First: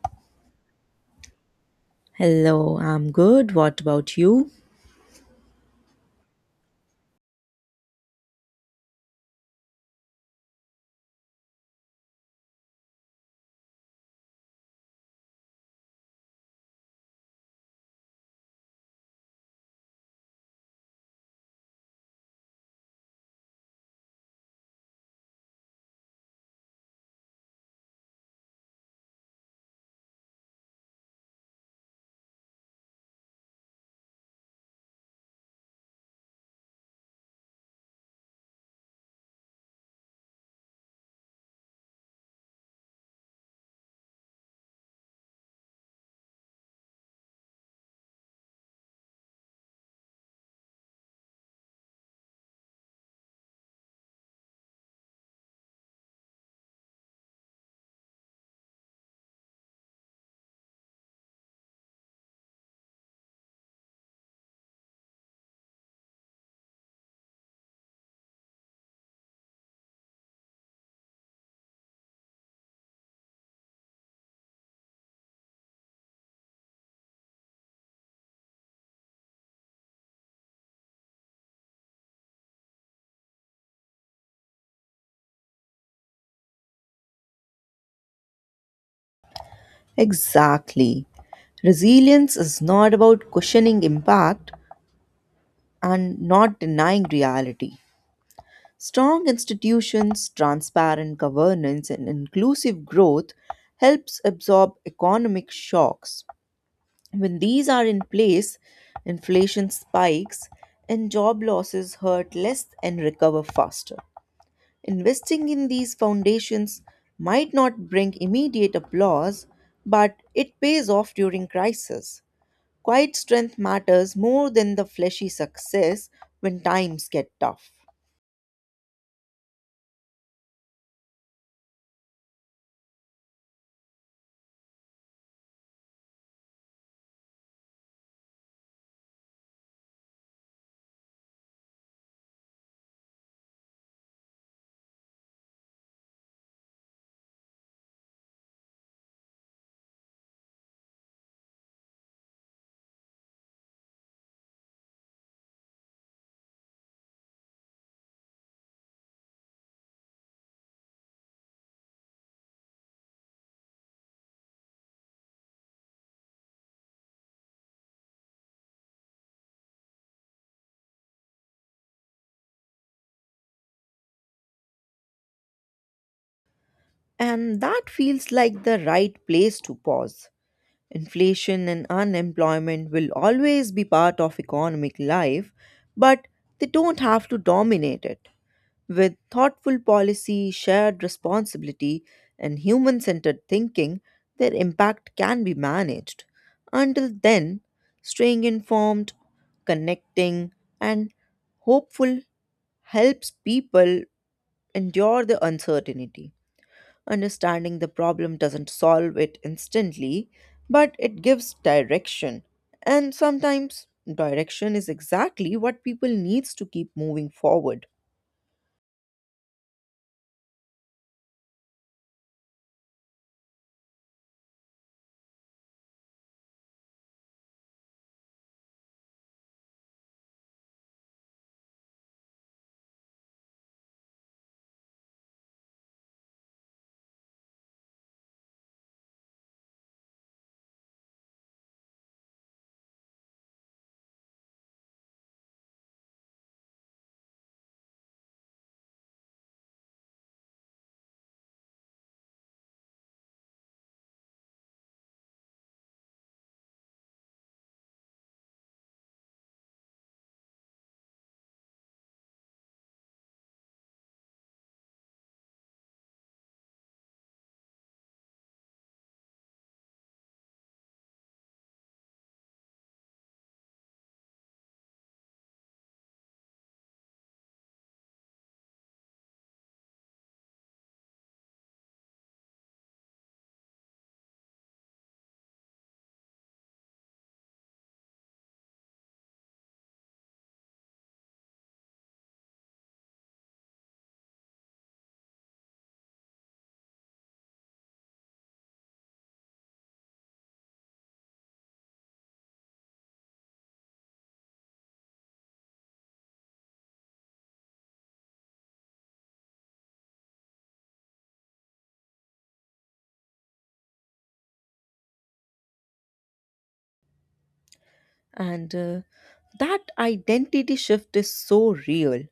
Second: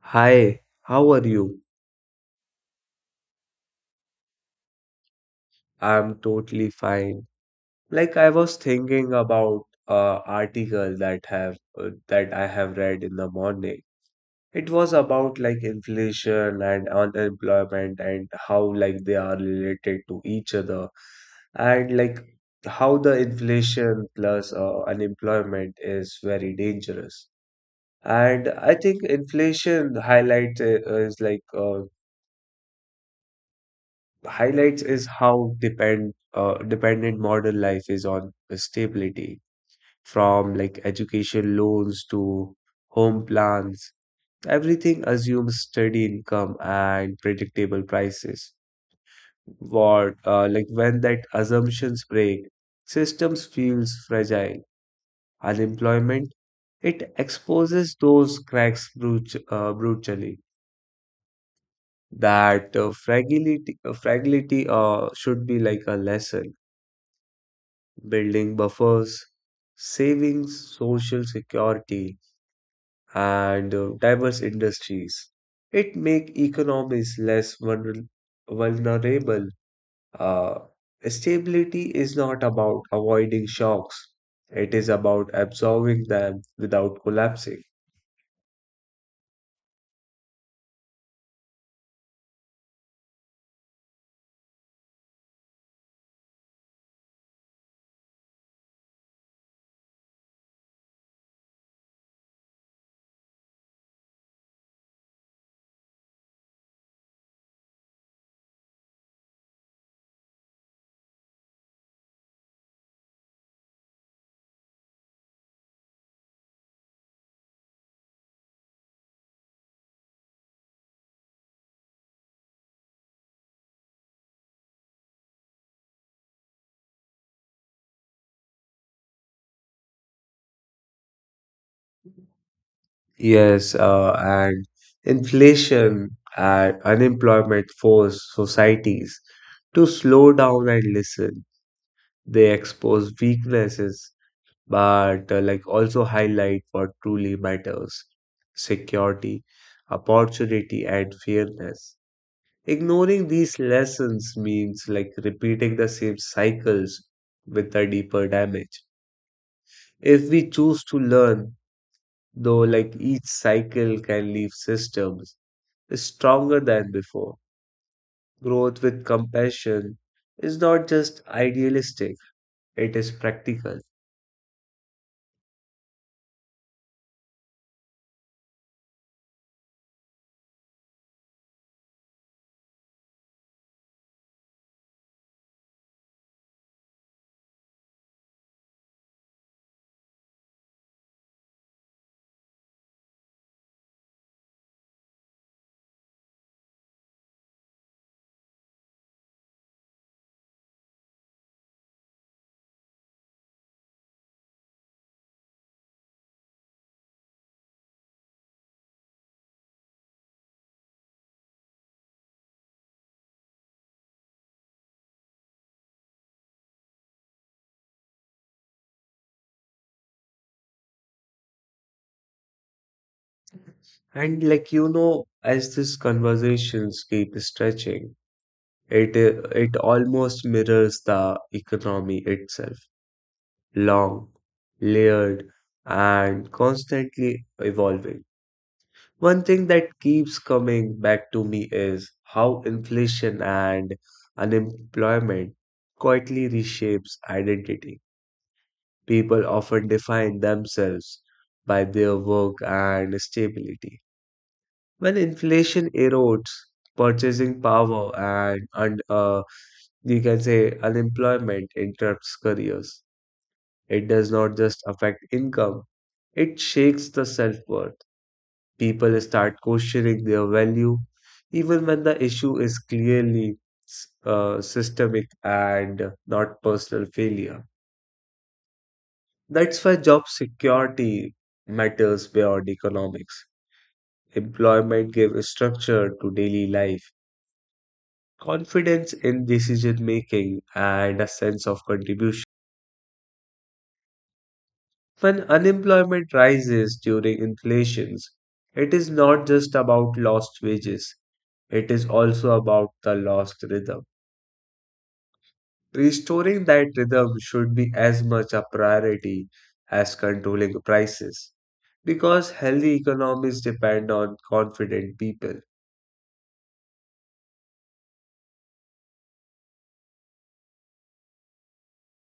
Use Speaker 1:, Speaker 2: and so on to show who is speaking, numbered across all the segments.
Speaker 1: Hi, how are you?
Speaker 2: Hello, I'm good. What about you?
Speaker 1: I'm totally fine. Like I was thinking about a article that have that I have read in the morning. It was about like inflation and unemployment and how like they are related to each other, and like how the inflation plus unemployment is very dangerous. And I think inflation is like uh, highlights is how dependent modern life is on stability, from like education loans to home plans. Everything assumes steady income and predictable prices. What Like when that assumptions break, systems feels fragile. Unemployment, it exposes those cracks brutally. That fragility should be like a lesson. Building buffers, saving social security, and diverse industries. It make economies less vulnerable. Uh, Stability is not about avoiding shocks. It is about absorbing them without collapsing.
Speaker 2: Exactly. Resilience is not about cushioning impact and not denying reality. Strong institutions, transparent governance, and inclusive growth helps absorb economic shocks. When these are in place, inflation spikes and job losses hurt less and recover faster. Investing in these foundations might not bring immediate applause, but it pays off during crisis. Quiet strength matters more than the fleshy success when times get tough.
Speaker 1: Yes, and inflation and unemployment force societies to slow down and listen. They expose weaknesses, but like also highlight what truly matters: security, opportunity, and fairness. Ignoring these lessons means like repeating the same cycles with a deeper damage. If we choose to learn, though, like each cycle can leave systems stronger than before. Growth with compassion is not just idealistic, it is practical.
Speaker 2: And that feels like the right place to pause. Inflation and unemployment will always be part of economic life, but they don't have to dominate it. With thoughtful policy, shared responsibility, and human centered thinking, their impact can be managed. Until then, staying informed, connecting, and hopeful helps people endure the uncertainty. Understanding the problem doesn't solve it instantly, but it gives direction. And sometimes direction is exactly what people needs to keep moving forward.
Speaker 1: And like you know, as these conversations keep stretching, it almost mirrors the economy itself: long, layered, and constantly evolving. One thing that keeps coming back to me is how inflation and unemployment quietly reshapes identity. People often define themselves by their work and stability. When inflation erodes purchasing power, and you can say unemployment interrupts careers, it does not just affect income, it shakes the self worth. People start questioning their value, even when the issue is clearly systemic and not personal failure. That's why job security matters beyond economics. Employment gives structure to daily life, confidence in decision making, and a sense of contribution. When unemployment rises during inflations, it is not just about lost wages, it is also about the lost rhythm. Restoring that rhythm should be as much a priority as controlling prices, because healthy economies depend on confident people.
Speaker 2: And That identity shift is so real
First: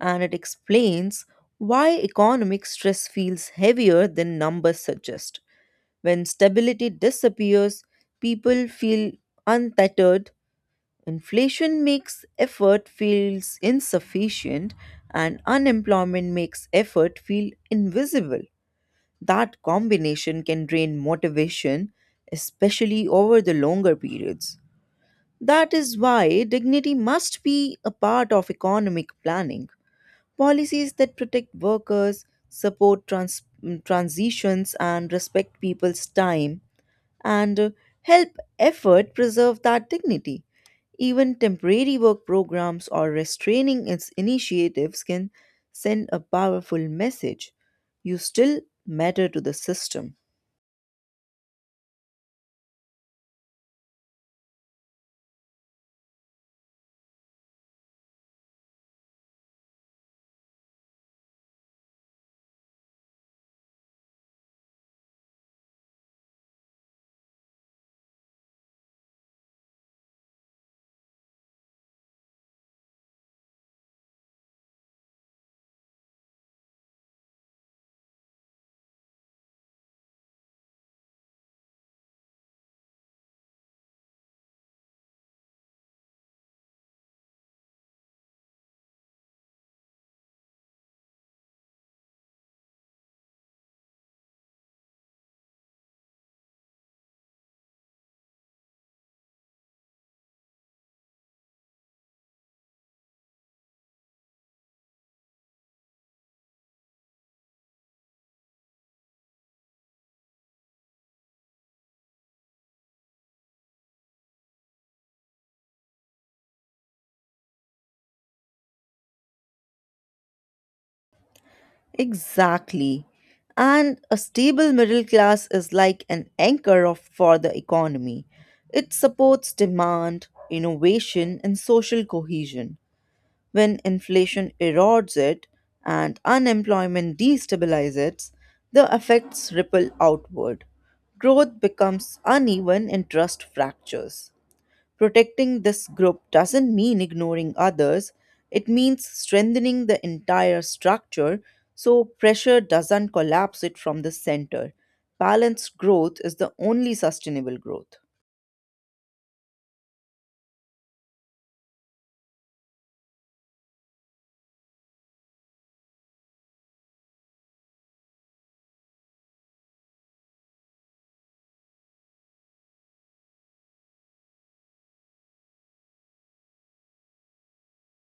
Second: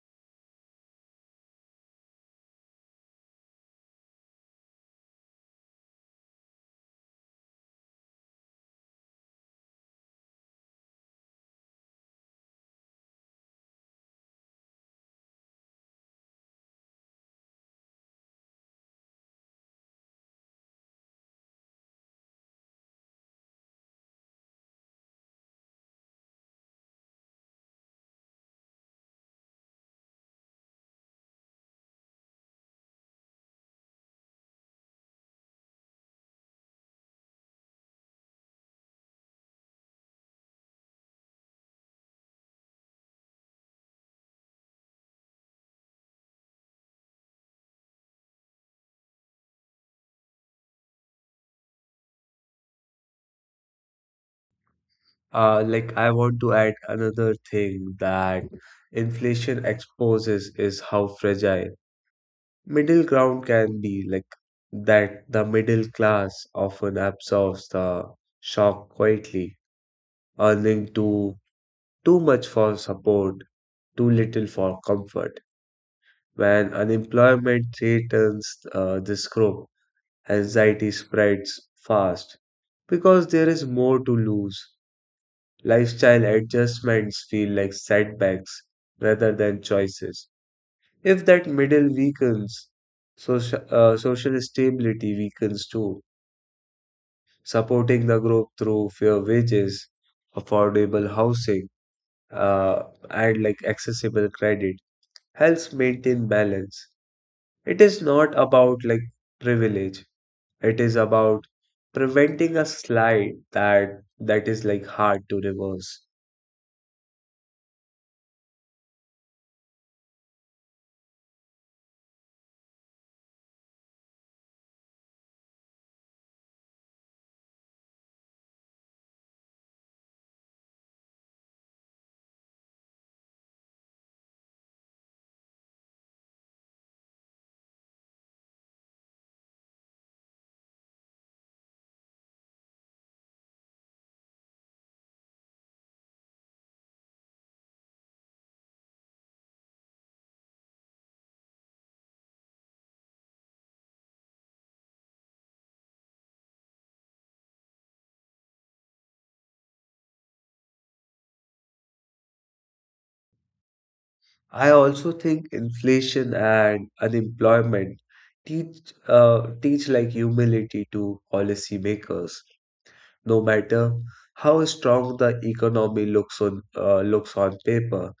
Speaker 2: and it explains why economic stress feels heavier than numbers suggest. When stability disappears, people feel untethered. Inflation makes effort feels insufficient and unemployment makes effort feel invisible. That combination can drain motivation, especially over the longer periods. That is why dignity must be a part of economic planning. Policies that protect workers, support transitions, and respect people's time and help effort preserve that dignity. Even temporary work programs or restraining its initiatives can send a powerful message. You still matter to the system.
Speaker 1: Like, I want to add another thing that inflation exposes is how fragile middle ground can be. Like that the middle class often absorbs the shock quietly, earning too much for support, too little for comfort. When unemployment threatens this group, anxiety spreads fast because there is more to lose. Lifestyle adjustments feel like setbacks rather than choices. If that middle weakens, social stability weakens too. Supporting the group through fair wages, affordable housing, uh, and like accessible credit helps maintain balance. It is not about like privilege. It is about preventing a slide that is like hard to reverse.
Speaker 2: Exactly. And a stable middle class is like an anchor of, for the economy. It supports demand, innovation, and social cohesion. When inflation erodes it and unemployment destabilizes it, the effects ripple outward. Growth becomes uneven and trust fractures. Protecting this group doesn't mean ignoring others, it means strengthening the entire structure so pressure doesn't collapse it from the center. Balanced growth is the only sustainable growth.
Speaker 1: I also think inflation and unemployment teach like humility to policymakers. No matter how strong the economy looks on paper,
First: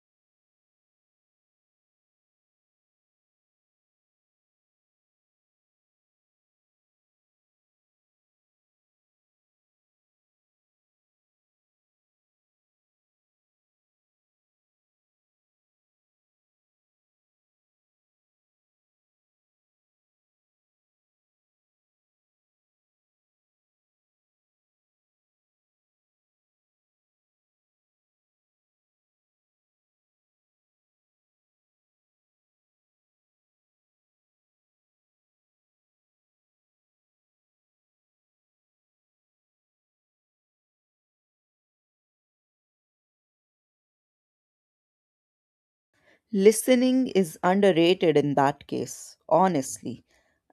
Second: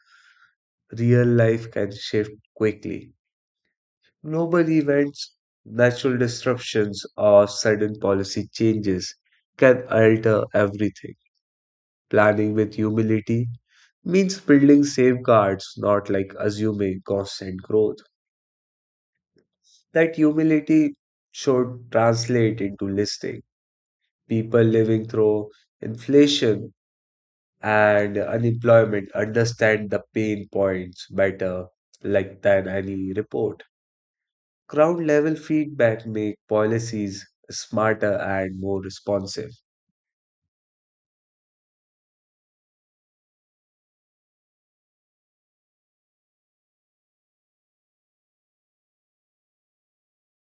Speaker 1: real life can shift quickly. Global events, natural disruptions, or sudden policy changes can alter everything. Planning with humility means building safeguards, not like assuming constant growth. That humility should translate into listening. People living through inflation and unemployment understand the pain points better like than any report. Ground level feedback make policies smarter and more responsive.
Speaker 2: Listening is underrated in that case, honestly.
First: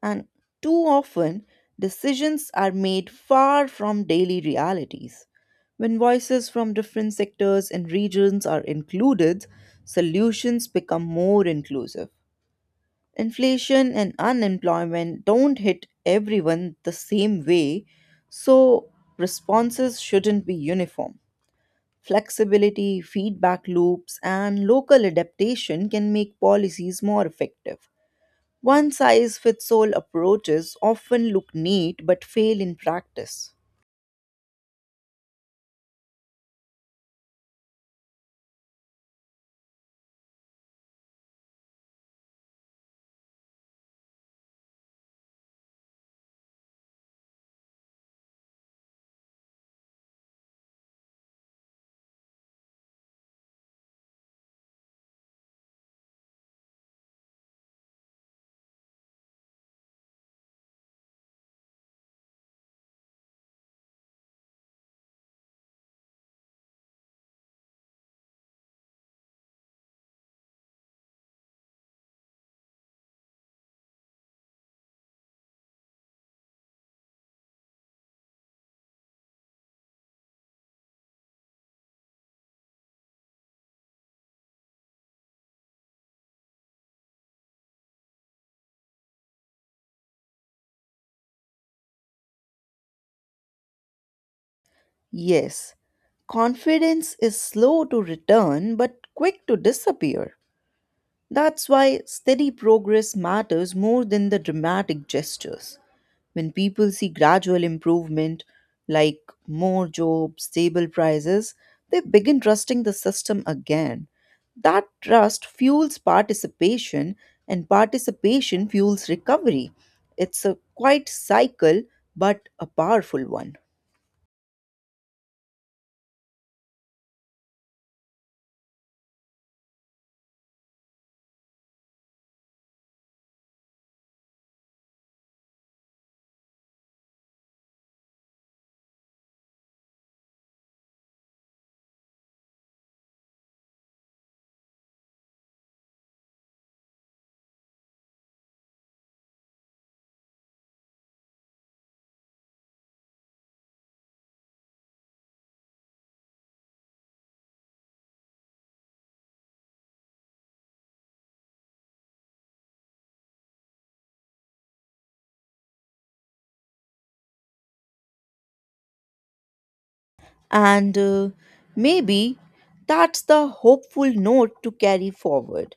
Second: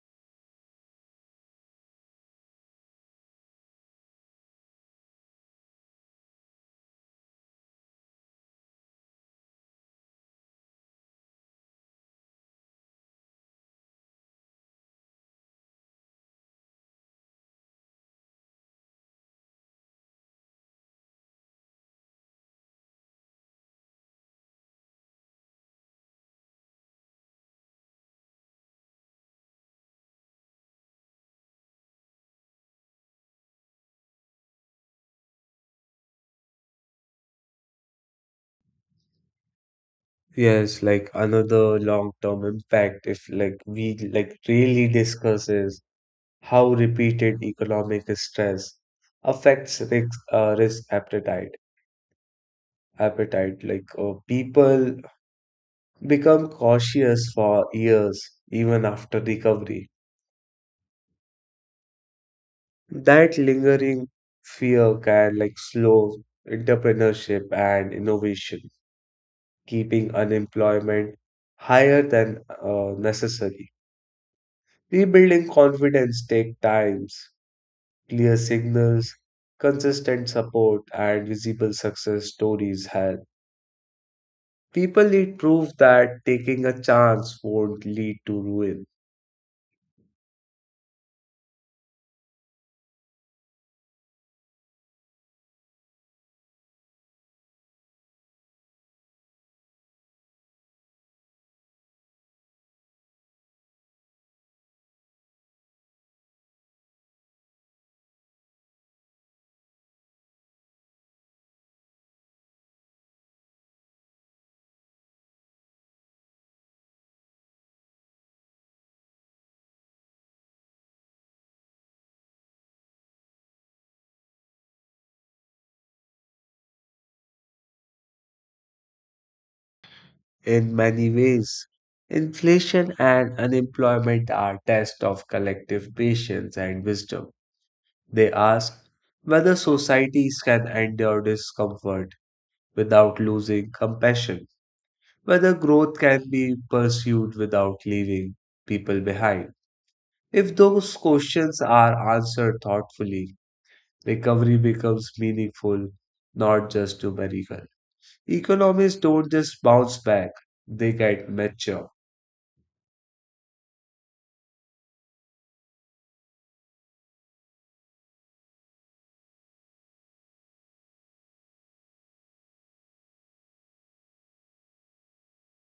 Speaker 2: And too often, decisions are made far from daily realities. When voices from different sectors and regions are included, solutions become more inclusive. Inflation and unemployment don't hit everyone the same way, so responses shouldn't be uniform. Flexibility, feedback loops, and local adaptation can make policies more effective. One size fits all approaches often look neat but fail in practice.
Speaker 1: Yes, like another long term impact if like we like really discuss is how repeated economic stress affects risk appetite. Like people become cautious for years even after recovery. That lingering fear can like slow entrepreneurship and innovation, keeping unemployment higher than necessary. Rebuilding confidence take times, clear signals, consistent support, and visible success stories help. People need proof that taking a chance won't lead to ruin.
Speaker 2: Yes, confidence is slow to return but quick to disappear. That's why steady progress matters more than the dramatic gestures. When people see gradual improvement, like more jobs, stable prices, they begin trusting the system again. That trust fuels participation, and participation fuels recovery. It's a quite cycle, but a powerful one.
Speaker 1: In many ways, inflation and unemployment are tests of collective patience and wisdom. They ask whether societies can endure discomfort without losing compassion, whether growth can be pursued without leaving people behind. If those questions are answered thoughtfully, recovery becomes meaningful, not just numerical. Economies don't just bounce back, they get mature.
Speaker 2: And Maybe that's the hopeful note to carry forward.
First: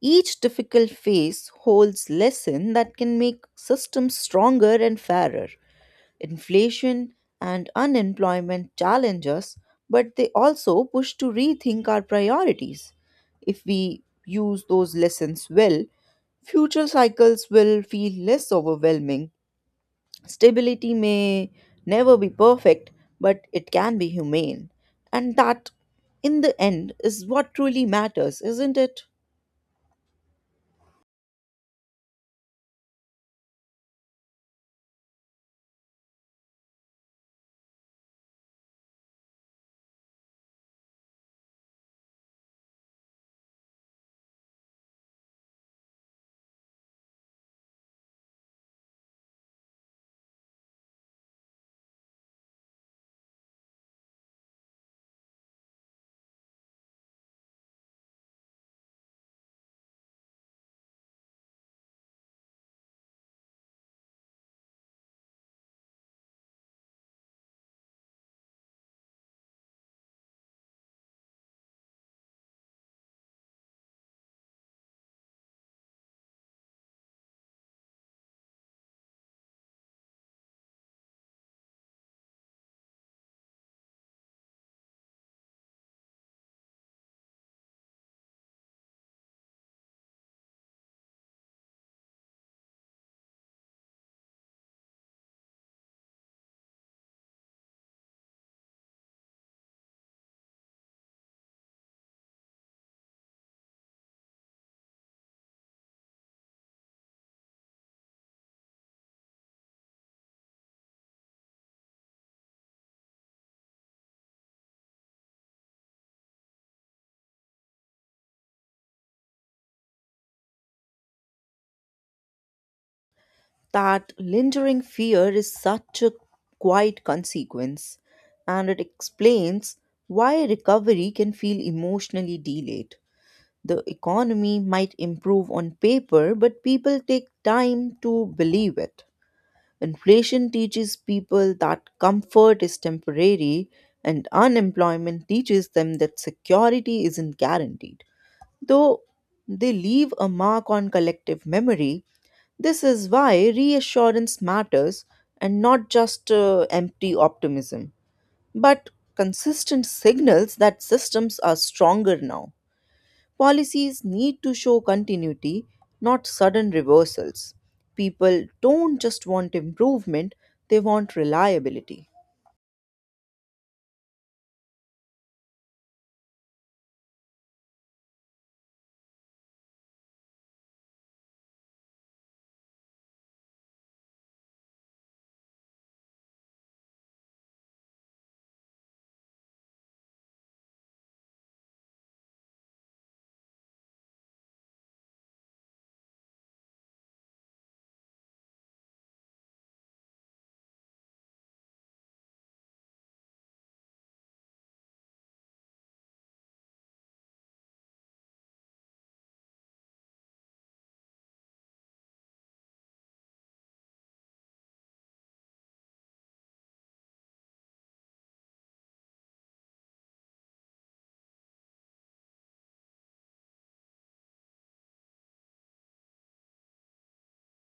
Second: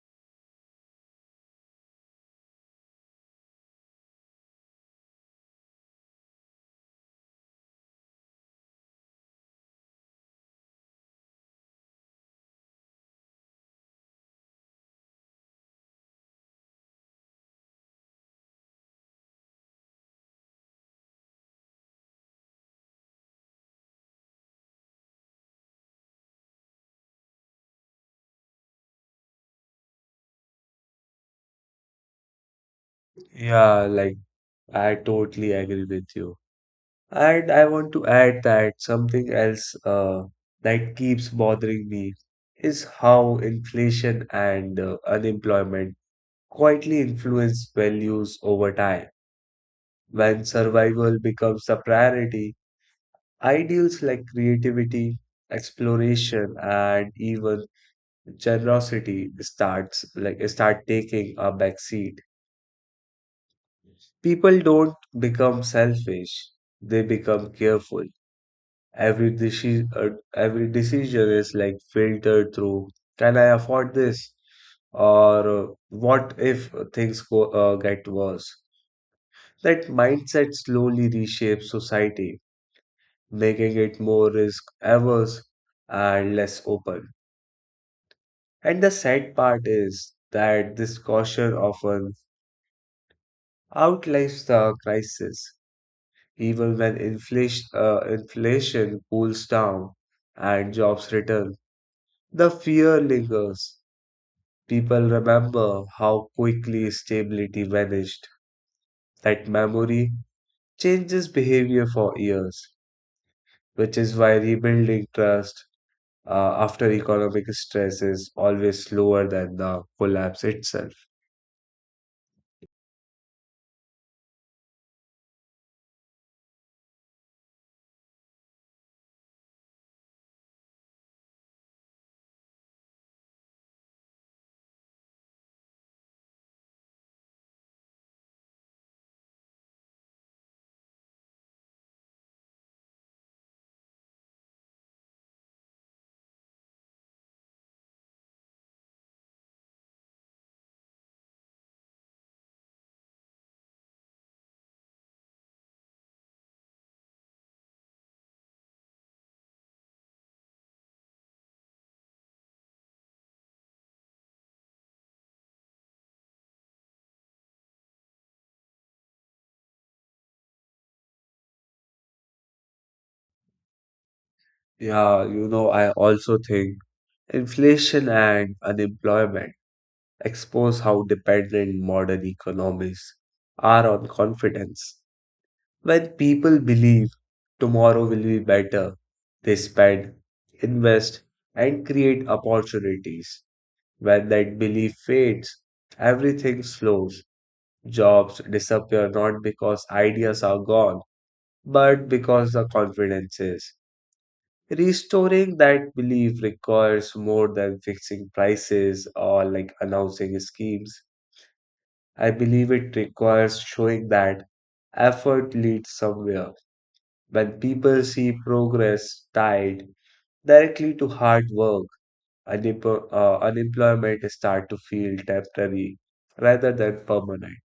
Speaker 2: Each difficult phase holds lesson that can make systems stronger and fairer. Inflation and unemployment challenge us, but they also push to rethink our priorities. If we use those lessons well, future cycles will feel less overwhelming. Stability may never be perfect, but it can be humane. And that, in the end, is what truly matters, isn't it?
Speaker 1: Yeah, like I totally agree with you. And I want to add that something else that keeps bothering me is how inflation and unemployment quietly influence values over time. When survival becomes the priority, ideals like creativity, exploration, and even generosity start taking a backseat. People don't become selfish; they become careful. Every decision is like filtered through, can I afford this? Or what if things get worse? That mindset slowly reshapes society, making it more risk-averse and less open. And the sad part is that this caution often outlives the crisis, even when inflation cools down and jobs return. The fear lingers. People remember how quickly stability vanished. That memory changes behavior for years, which is why rebuilding trust after economic stress is always slower than the collapse itself.
Speaker 2: That lingering fear is such a quiet consequence, and it explains why recovery can feel emotionally delayed. The economy might improve on paper, but people take time to believe it. Inflation teaches people that comfort is temporary, and unemployment teaches them that security isn't guaranteed. Though they leave a mark on collective memory, this is why reassurance matters and not just empty optimism, but consistent signals that systems are stronger now. Policies need to show continuity, not sudden reversals. People don't just want improvement, they want reliability.
Speaker 1: Yeah, you know, I also think inflation and unemployment expose how dependent modern economies are on confidence. When people believe tomorrow will be better, they spend, invest, and create opportunities. When that belief fades, everything slows. Jobs disappear not because ideas are gone, but because the confidence is. Restoring that belief requires more than fixing prices or like announcing schemes. I believe it requires showing that effort leads somewhere. When people see progress tied directly to hard work, unemployment start to feel temporary rather than permanent.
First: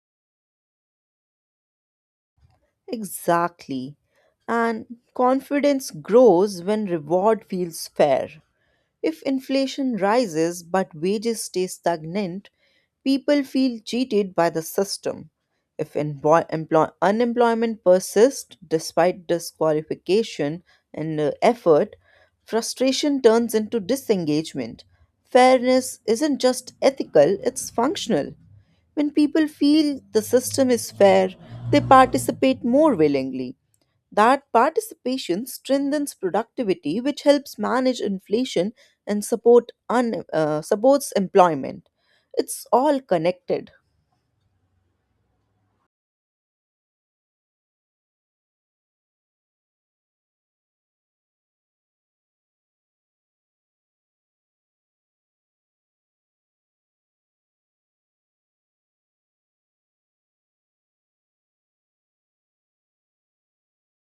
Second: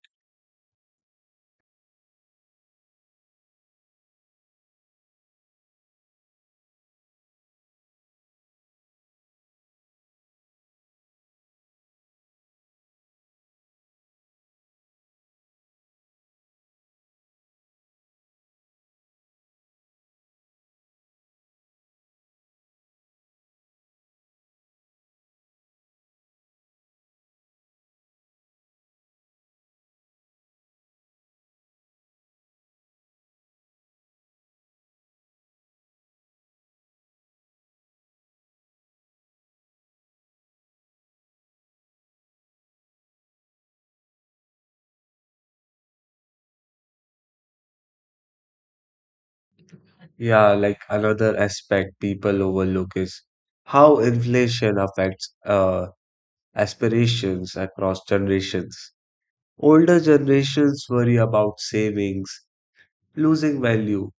Speaker 2: Exactly. And confidence grows when reward feels fair. If inflation rises but wages stay stagnant, people feel cheated by the system. If unemployment persists despite disqualification and effort, frustration turns into disengagement. Fairness isn't just ethical, it's functional. When people feel the system is fair, they participate more willingly. That participation strengthens productivity, which helps manage inflation and supports employment. It's all connected.
Speaker 1: Yeah, like another aspect people overlook is how inflation affects aspirations across generations. Older generations worry about savings losing value,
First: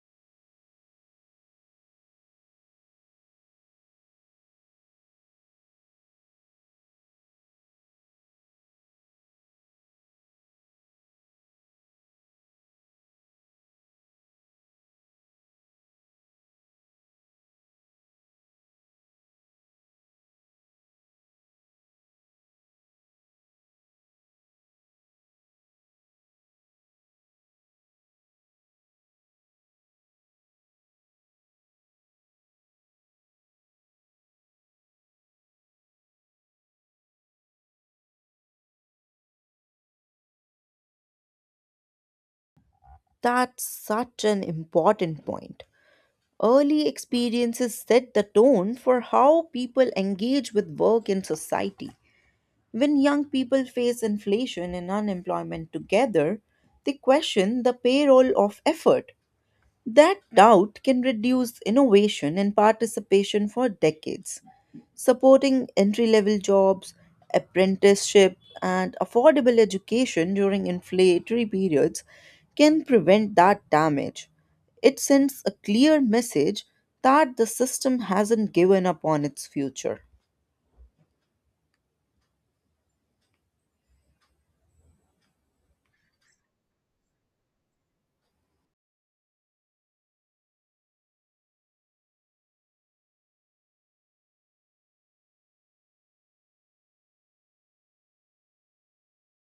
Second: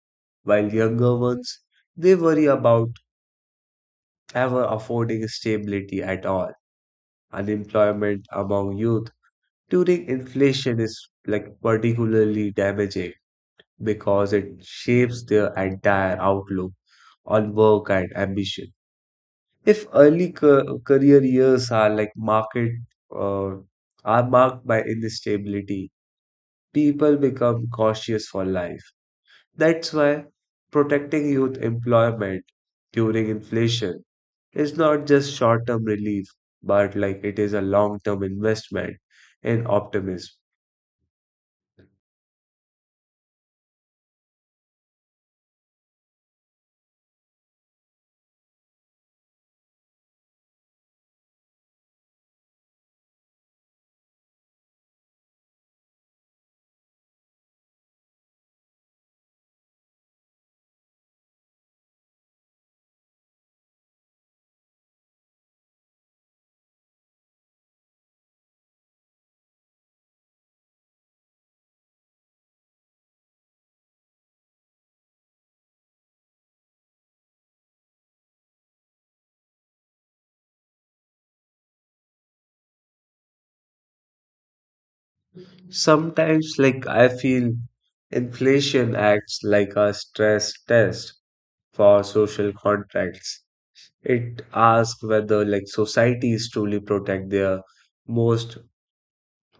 Speaker 1: while younger ones, they worry about ever affording stability at all. Unemployment among youth during inflation is like particularly damaging because it shapes their entire outlook on work and ambition. If early career years are like market uh, are marked by instability, people become cautious for life. That's why protecting youth employment during inflation is not just short-term relief, but like it is a long-term investment in optimism.
Speaker 2: That's such an important point. Early experiences set the tone for how people engage with work in society. When young people face inflation and unemployment together, they question the payroll of effort. That doubt can reduce innovation and participation for decades. Supporting entry level jobs, apprenticeship, and affordable education during inflationary periods can prevent that damage. It sends a clear message that the system hasn't given up on its future.
Speaker 1: Sometimes, like, I feel inflation acts like a stress test for social contracts. It asks whether, like, societies truly protect their most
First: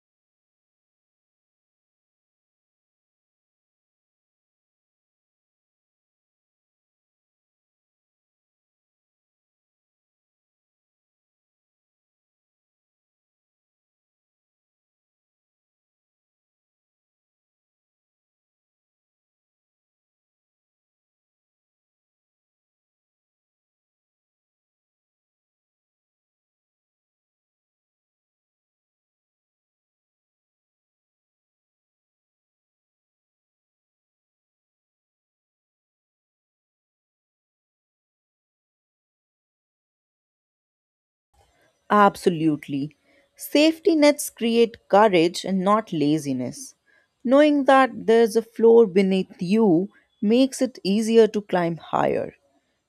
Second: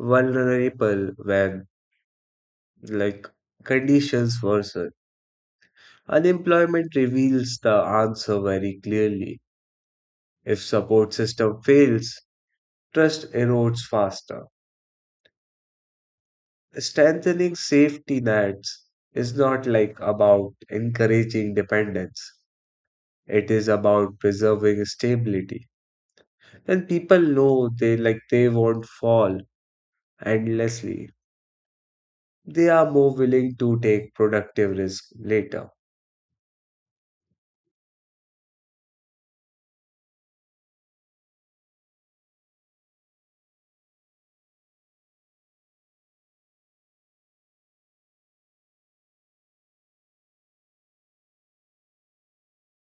Speaker 1: vulnerable when, like, conditions worsen. Unemployment reveals the answer very clearly. If support system fails, trust erodes faster. Strengthening safety nets is not like about encouraging dependence. It is about preserving stability. When people know they won't fall endlessly, they are more willing to take productive risk later.
Speaker 2: Absolutely. Safety nets create courage and not laziness. Knowing that there's a floor beneath you makes it easier to climb higher.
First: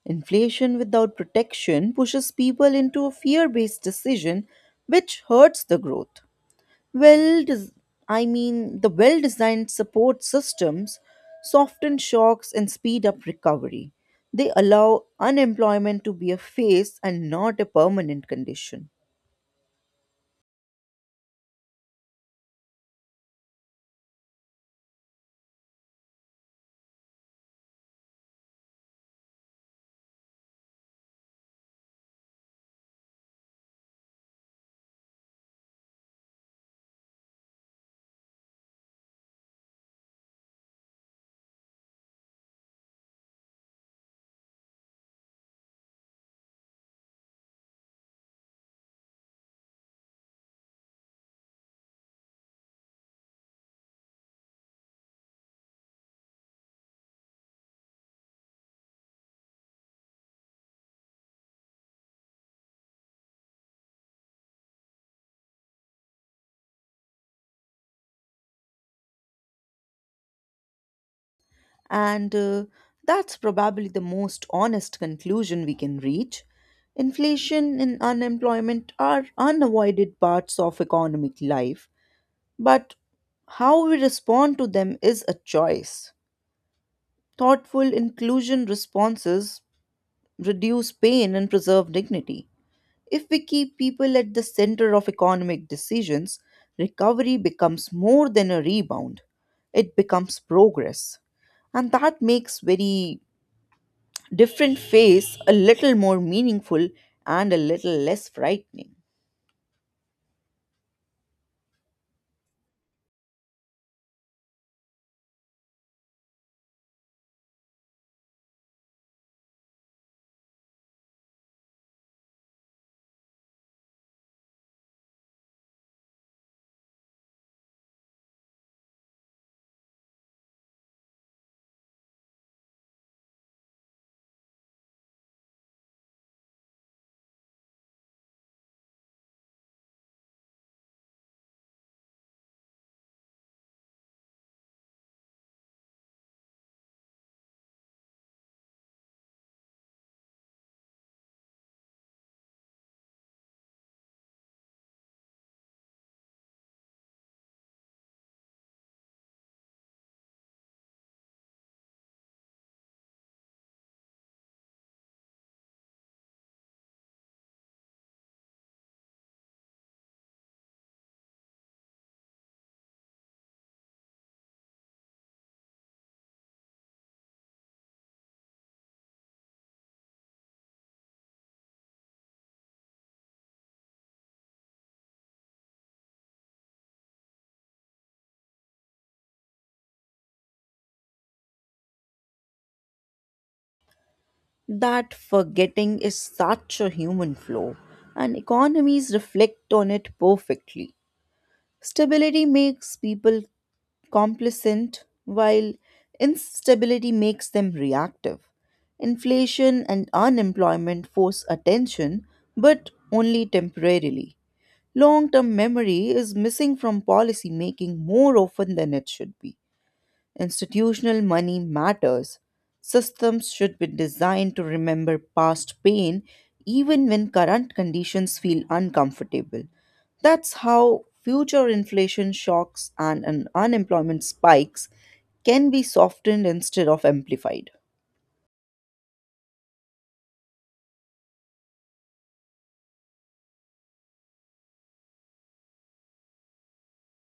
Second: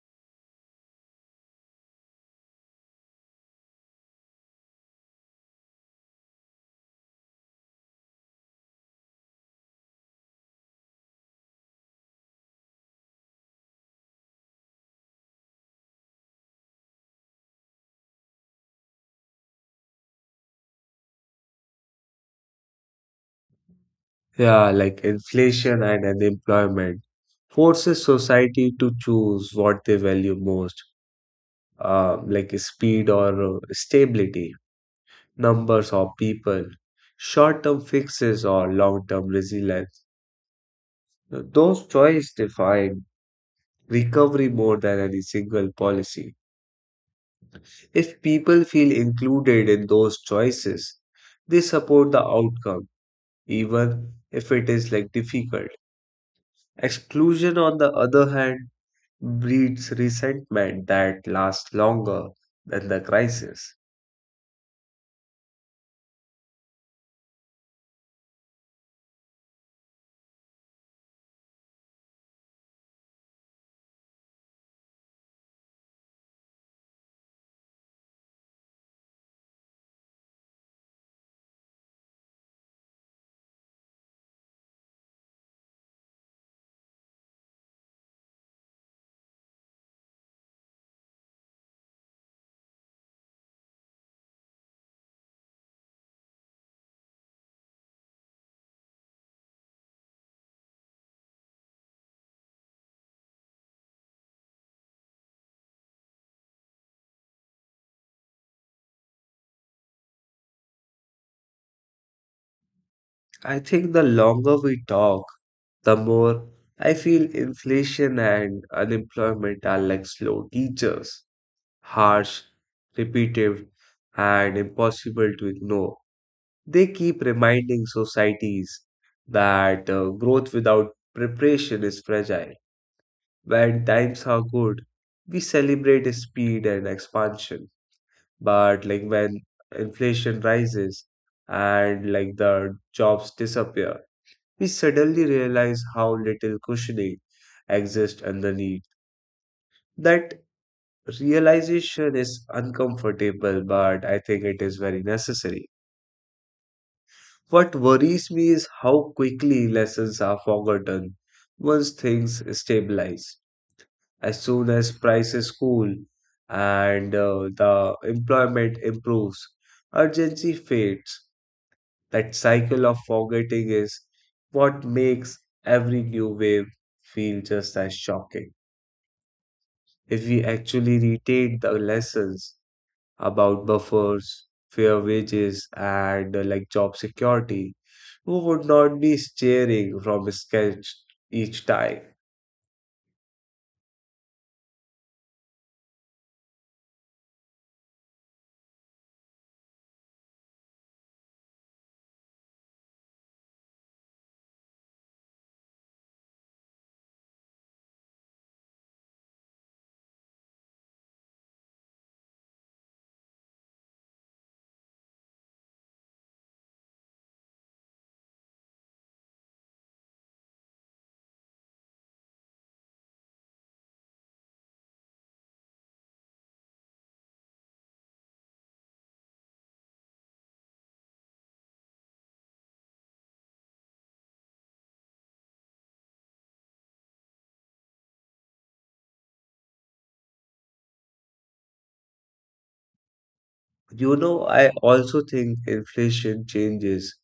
Speaker 2: Inflation without protection pushes people into a fear based decision, which hurts the growth. Well, des- the well designed support systems soften shocks and speed up recovery. They allow unemployment to be a phase and not a permanent condition.
Speaker 1: Yeah, like inflation and unemployment forces society to choose what they value most: like speed or stability, numbers or people, short-term fixes or long-term resilience. Those choices define recovery more than any single policy. If people feel included in those choices, they support the outcome, even if it is like difficult. Exclusion, on the other hand, breeds resentment that lasts longer than the crisis.
Speaker 2: And That's probably the most honest conclusion we can reach. Inflation and unemployment are unavoided parts of economic life, but how we respond to them is a choice. Thoughtful inclusion responses reduce pain and preserve dignity. If we keep people at the center of economic decisions, recovery becomes more than a rebound, it becomes progress. And that makes very different face, a little more meaningful and a little less frightening.
Speaker 1: I think the longer we talk, the more I feel inflation and unemployment are like slow teachers: harsh, repetitive, and impossible to ignore. They keep reminding societies that growth without preparation is fragile. When times are good, we celebrate speed and expansion. But like when inflation rises and like the jobs disappear, we suddenly realize how little cushioning exists underneath. That realization is uncomfortable, but I think it is very necessary. What worries me is how quickly lessons are forgotten once things stabilize. As soon as prices cool and the employment improves, urgency fades. That cycle of forgetting is what makes every new wave feel just as shocking. If we actually retain the lessons, about buffers, fair wages, and like job security, who would not be staring from a sketch each time?
Speaker 2: That forgetting is such a human flaw, and economies reflect on it perfectly. Stability makes people complacent, while instability makes them reactive. Inflation and unemployment force attention, but only temporarily. Long term memory is missing from policy making more often than it should be. Institutional money matters. Systems should be designed to remember past pain even when current conditions feel uncomfortable. That's how future inflation shocks and unemployment spikes can be softened instead of amplified.
Speaker 1: You know, I also think inflation changes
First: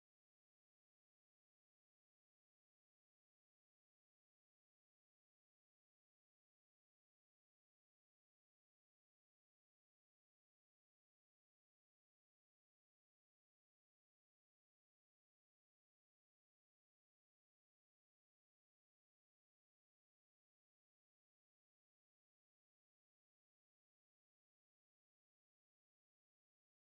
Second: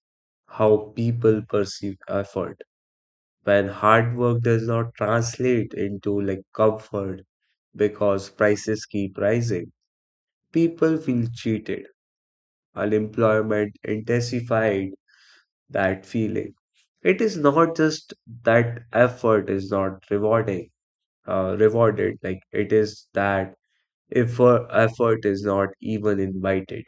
Speaker 1: how people perceive effort. When hard work does not translate into like comfort because prices keep rising, people feel cheated. Unemployment intensified that feeling. It is not just that effort is not rewarded. Like it is that if effort is not even invited.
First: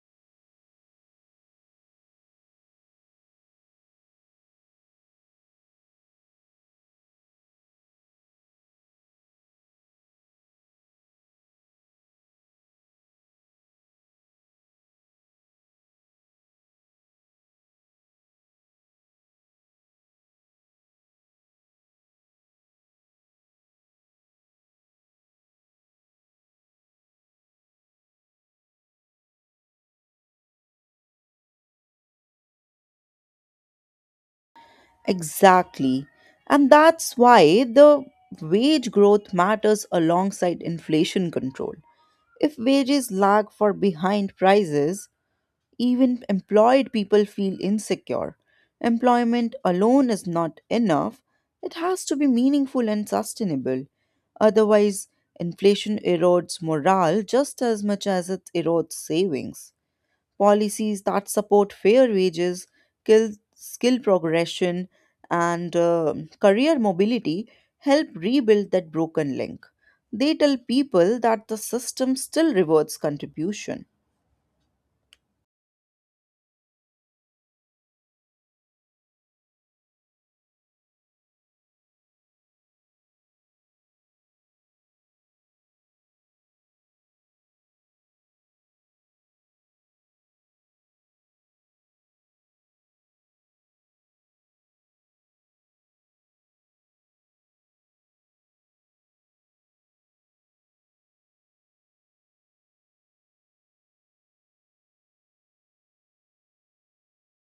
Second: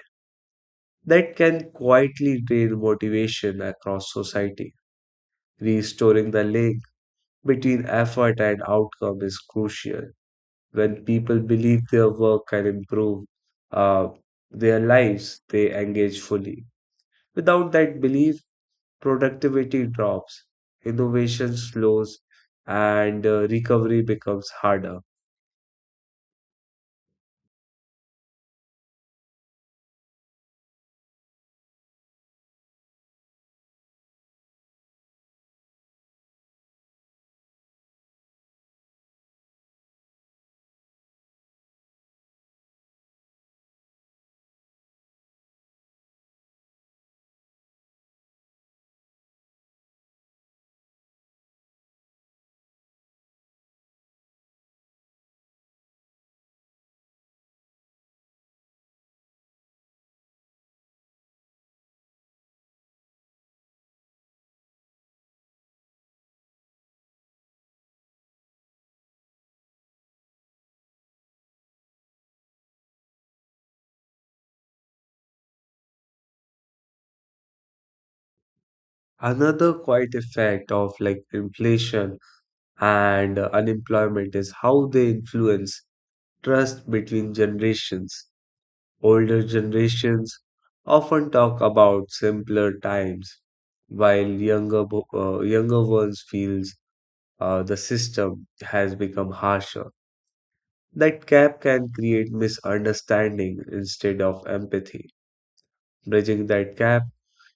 Speaker 1: That can quietly drain motivation across society. Restoring the link between effort and outcome is crucial. When people believe their work can improve uh, their lives, they engage fully. Without that belief, productivity drops, innovation slows, and recovery becomes harder.
Speaker 2: Exactly. And that's why the wage growth matters alongside inflation control. If wages lag for behind prices, even employed people feel insecure. Employment alone is not enough, it has to be meaningful and sustainable. Otherwise, inflation erodes morale just as much as it erodes savings. Policies that support fair wages, skill progression, and career mobility help rebuild that broken link. They tell people that the system still rewards contribution.
Speaker 1: Another quiet effect of like inflation and unemployment is how they influence trust between generations. Older generations often talk about simpler times, while younger ones feels the system has become harsher. That gap can create misunderstanding instead of empathy. Bridging that gap,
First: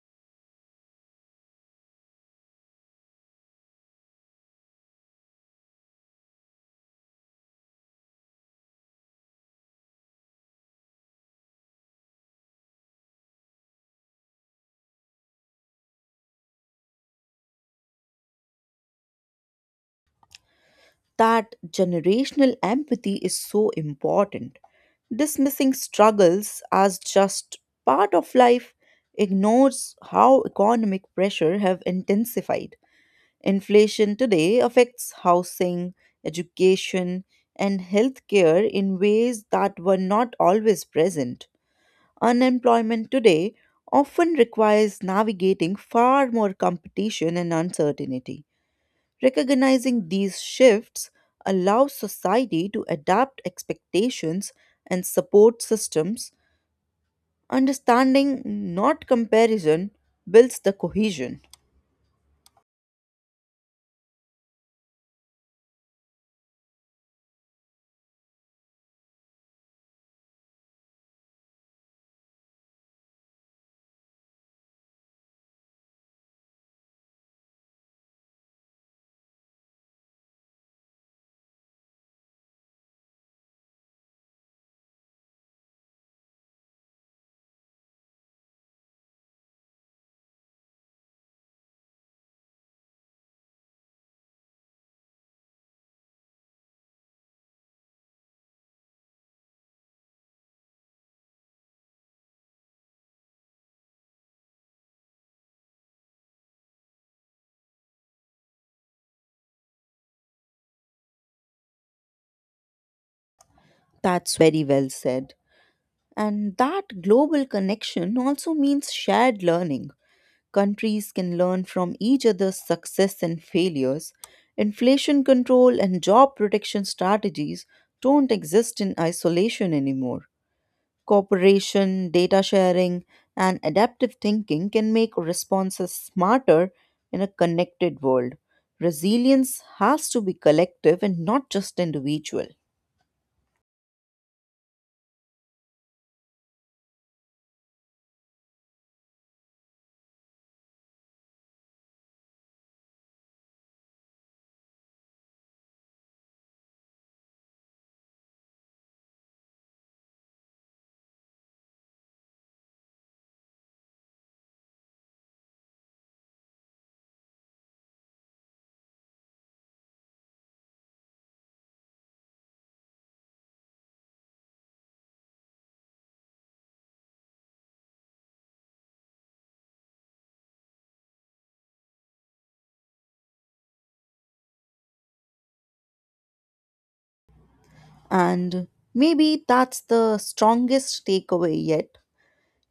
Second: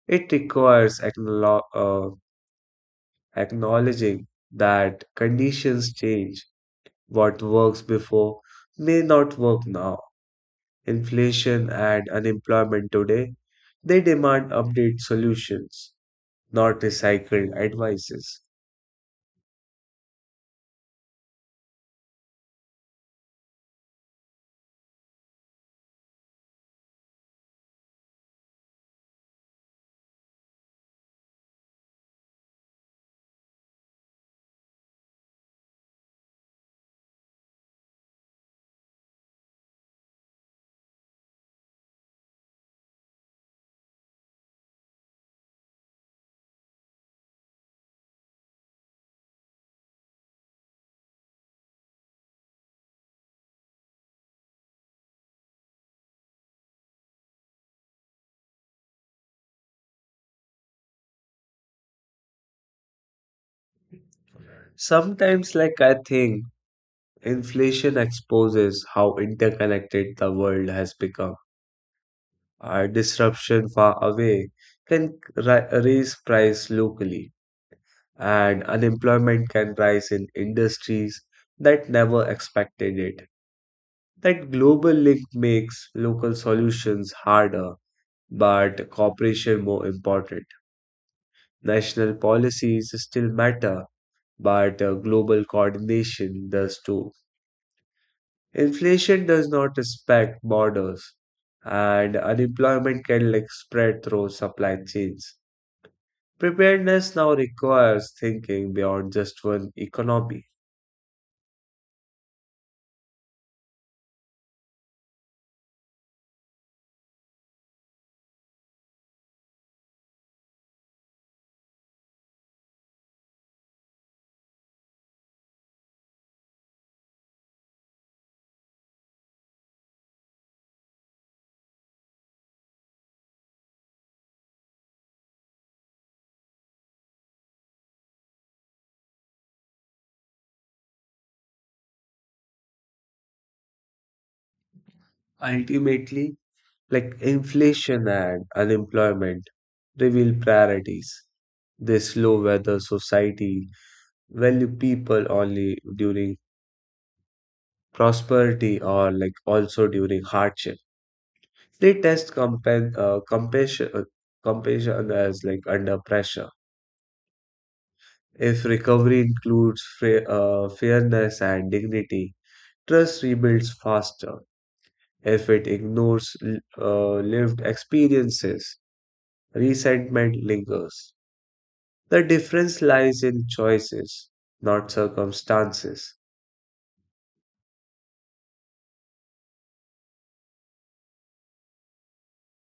Speaker 1: it requires acknowledging that conditions change. What works before may not work now. Inflation and unemployment today, they demand update solutions, not recycled advices.
Speaker 2: That generational empathy is so important. Dismissing struggles as just part of life ignores how economic pressure have intensified. Inflation today affects housing, education, and healthcare in ways that were not always present. Unemployment today often requires navigating far more competition and uncertainty. Recognizing these shifts allows society to adapt expectations and support systems. Understanding, not comparison, builds the cohesion.
Speaker 1: Sometimes, like I think, inflation exposes how interconnected the world has become. Our disruption far away can raise price locally, and unemployment can rise in industries that never expected it. That global link makes local solutions harder, but cooperation more important. National policies still matter, but global coordination does too. Inflation does not respect borders, and unemployment can like spread through supply chains. Preparedness now requires thinking beyond just one economy.
Speaker 2: That's very well said. And that global connection also means shared learning. Countries can learn from each other's success and failures. Inflation control and job protection strategies don't exist in isolation anymore. Cooperation, data sharing, and adaptive thinking can make responses smarter in a connected world. Resilience has to be collective and not just individual.
Speaker 1: Ultimately, like inflation and unemployment reveal priorities. This low weather society value people only during prosperity or like also during hardship. They test compassion as like under pressure. If recovery includes fairness and dignity, trust rebuilds faster. If it ignores lived experiences, resentment lingers. The difference lies in choices, not circumstances.
Speaker 2: And maybe that's the strongest takeaway yet.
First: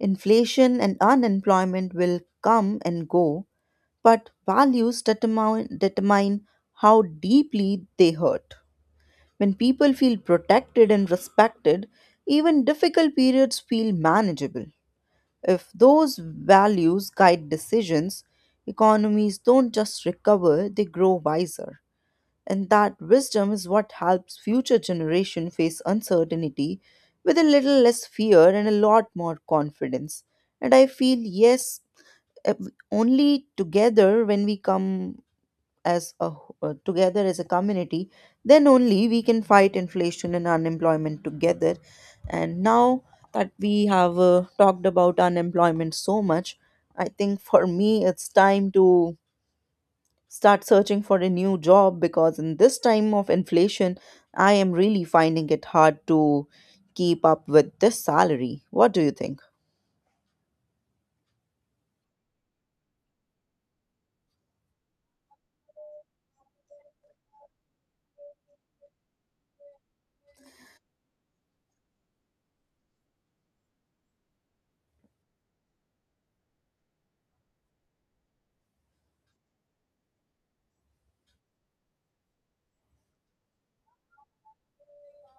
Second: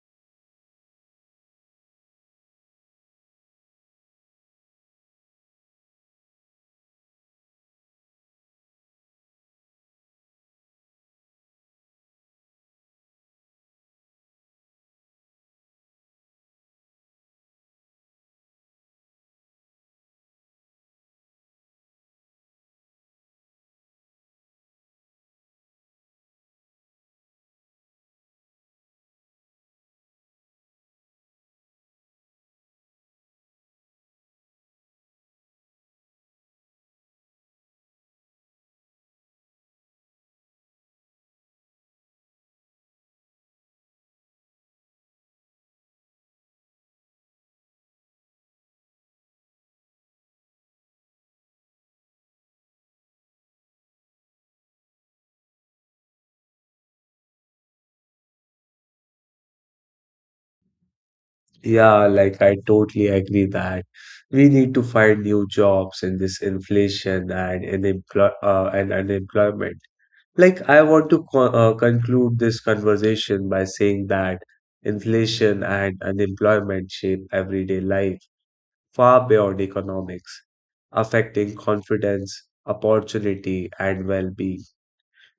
Speaker 2: Inflation and unemployment will come and go, but values determine how deeply they hurt. When people feel protected and respected, even difficult periods feel manageable. If those values guide decisions, economies don't just recover, they grow wiser, and that wisdom is what helps future generation face uncertainty with a little less fear and a lot more confidence. And I feel, yes, eh, only together, when we come together as a community, then only we can fight inflation and unemployment together. And now that we have talked about unemployment so much, I think for me it's time to start searching for a new job, because in this time of inflation I am really finding it hard to keep up with this salary. What do you think?
Speaker 1: Yeah, like I totally agree that we need to find new jobs in this inflation and in employ and unemployment. Like I want to conclude this conversation by saying that inflation and unemployment shape everyday life far beyond economics, affecting confidence, opportunity, and well-being.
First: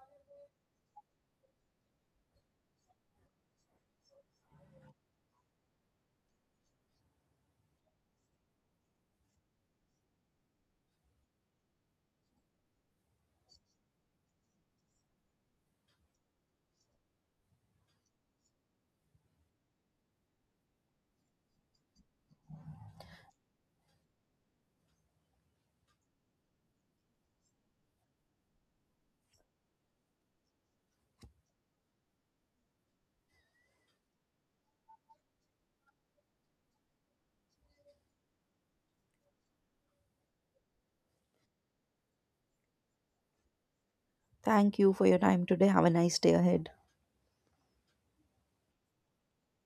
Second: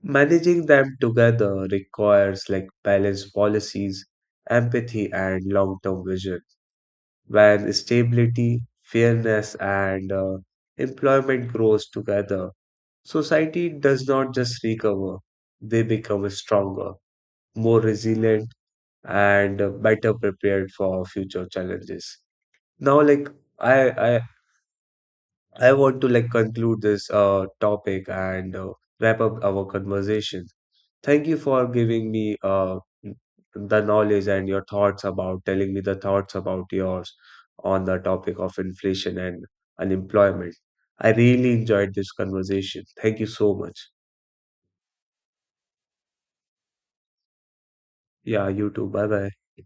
Speaker 1: Managing them together requires like balanced policies, empathy, and long-term vision. When stability, fairness, and employment grows together, society does not just recover; they become stronger, more resilient, and better prepared for future challenges. Now, like I, I, I want to like conclude this topic and wrap up our conversation. Thank you for giving me the knowledge and your thoughts about telling me the thoughts about yours on the topic of inflation and unemployment. I really enjoyed this conversation. Thank you so much.
Speaker 2: Thank you for your time today. Have a nice day ahead.
Speaker 1: Yeah, you too. Bye bye.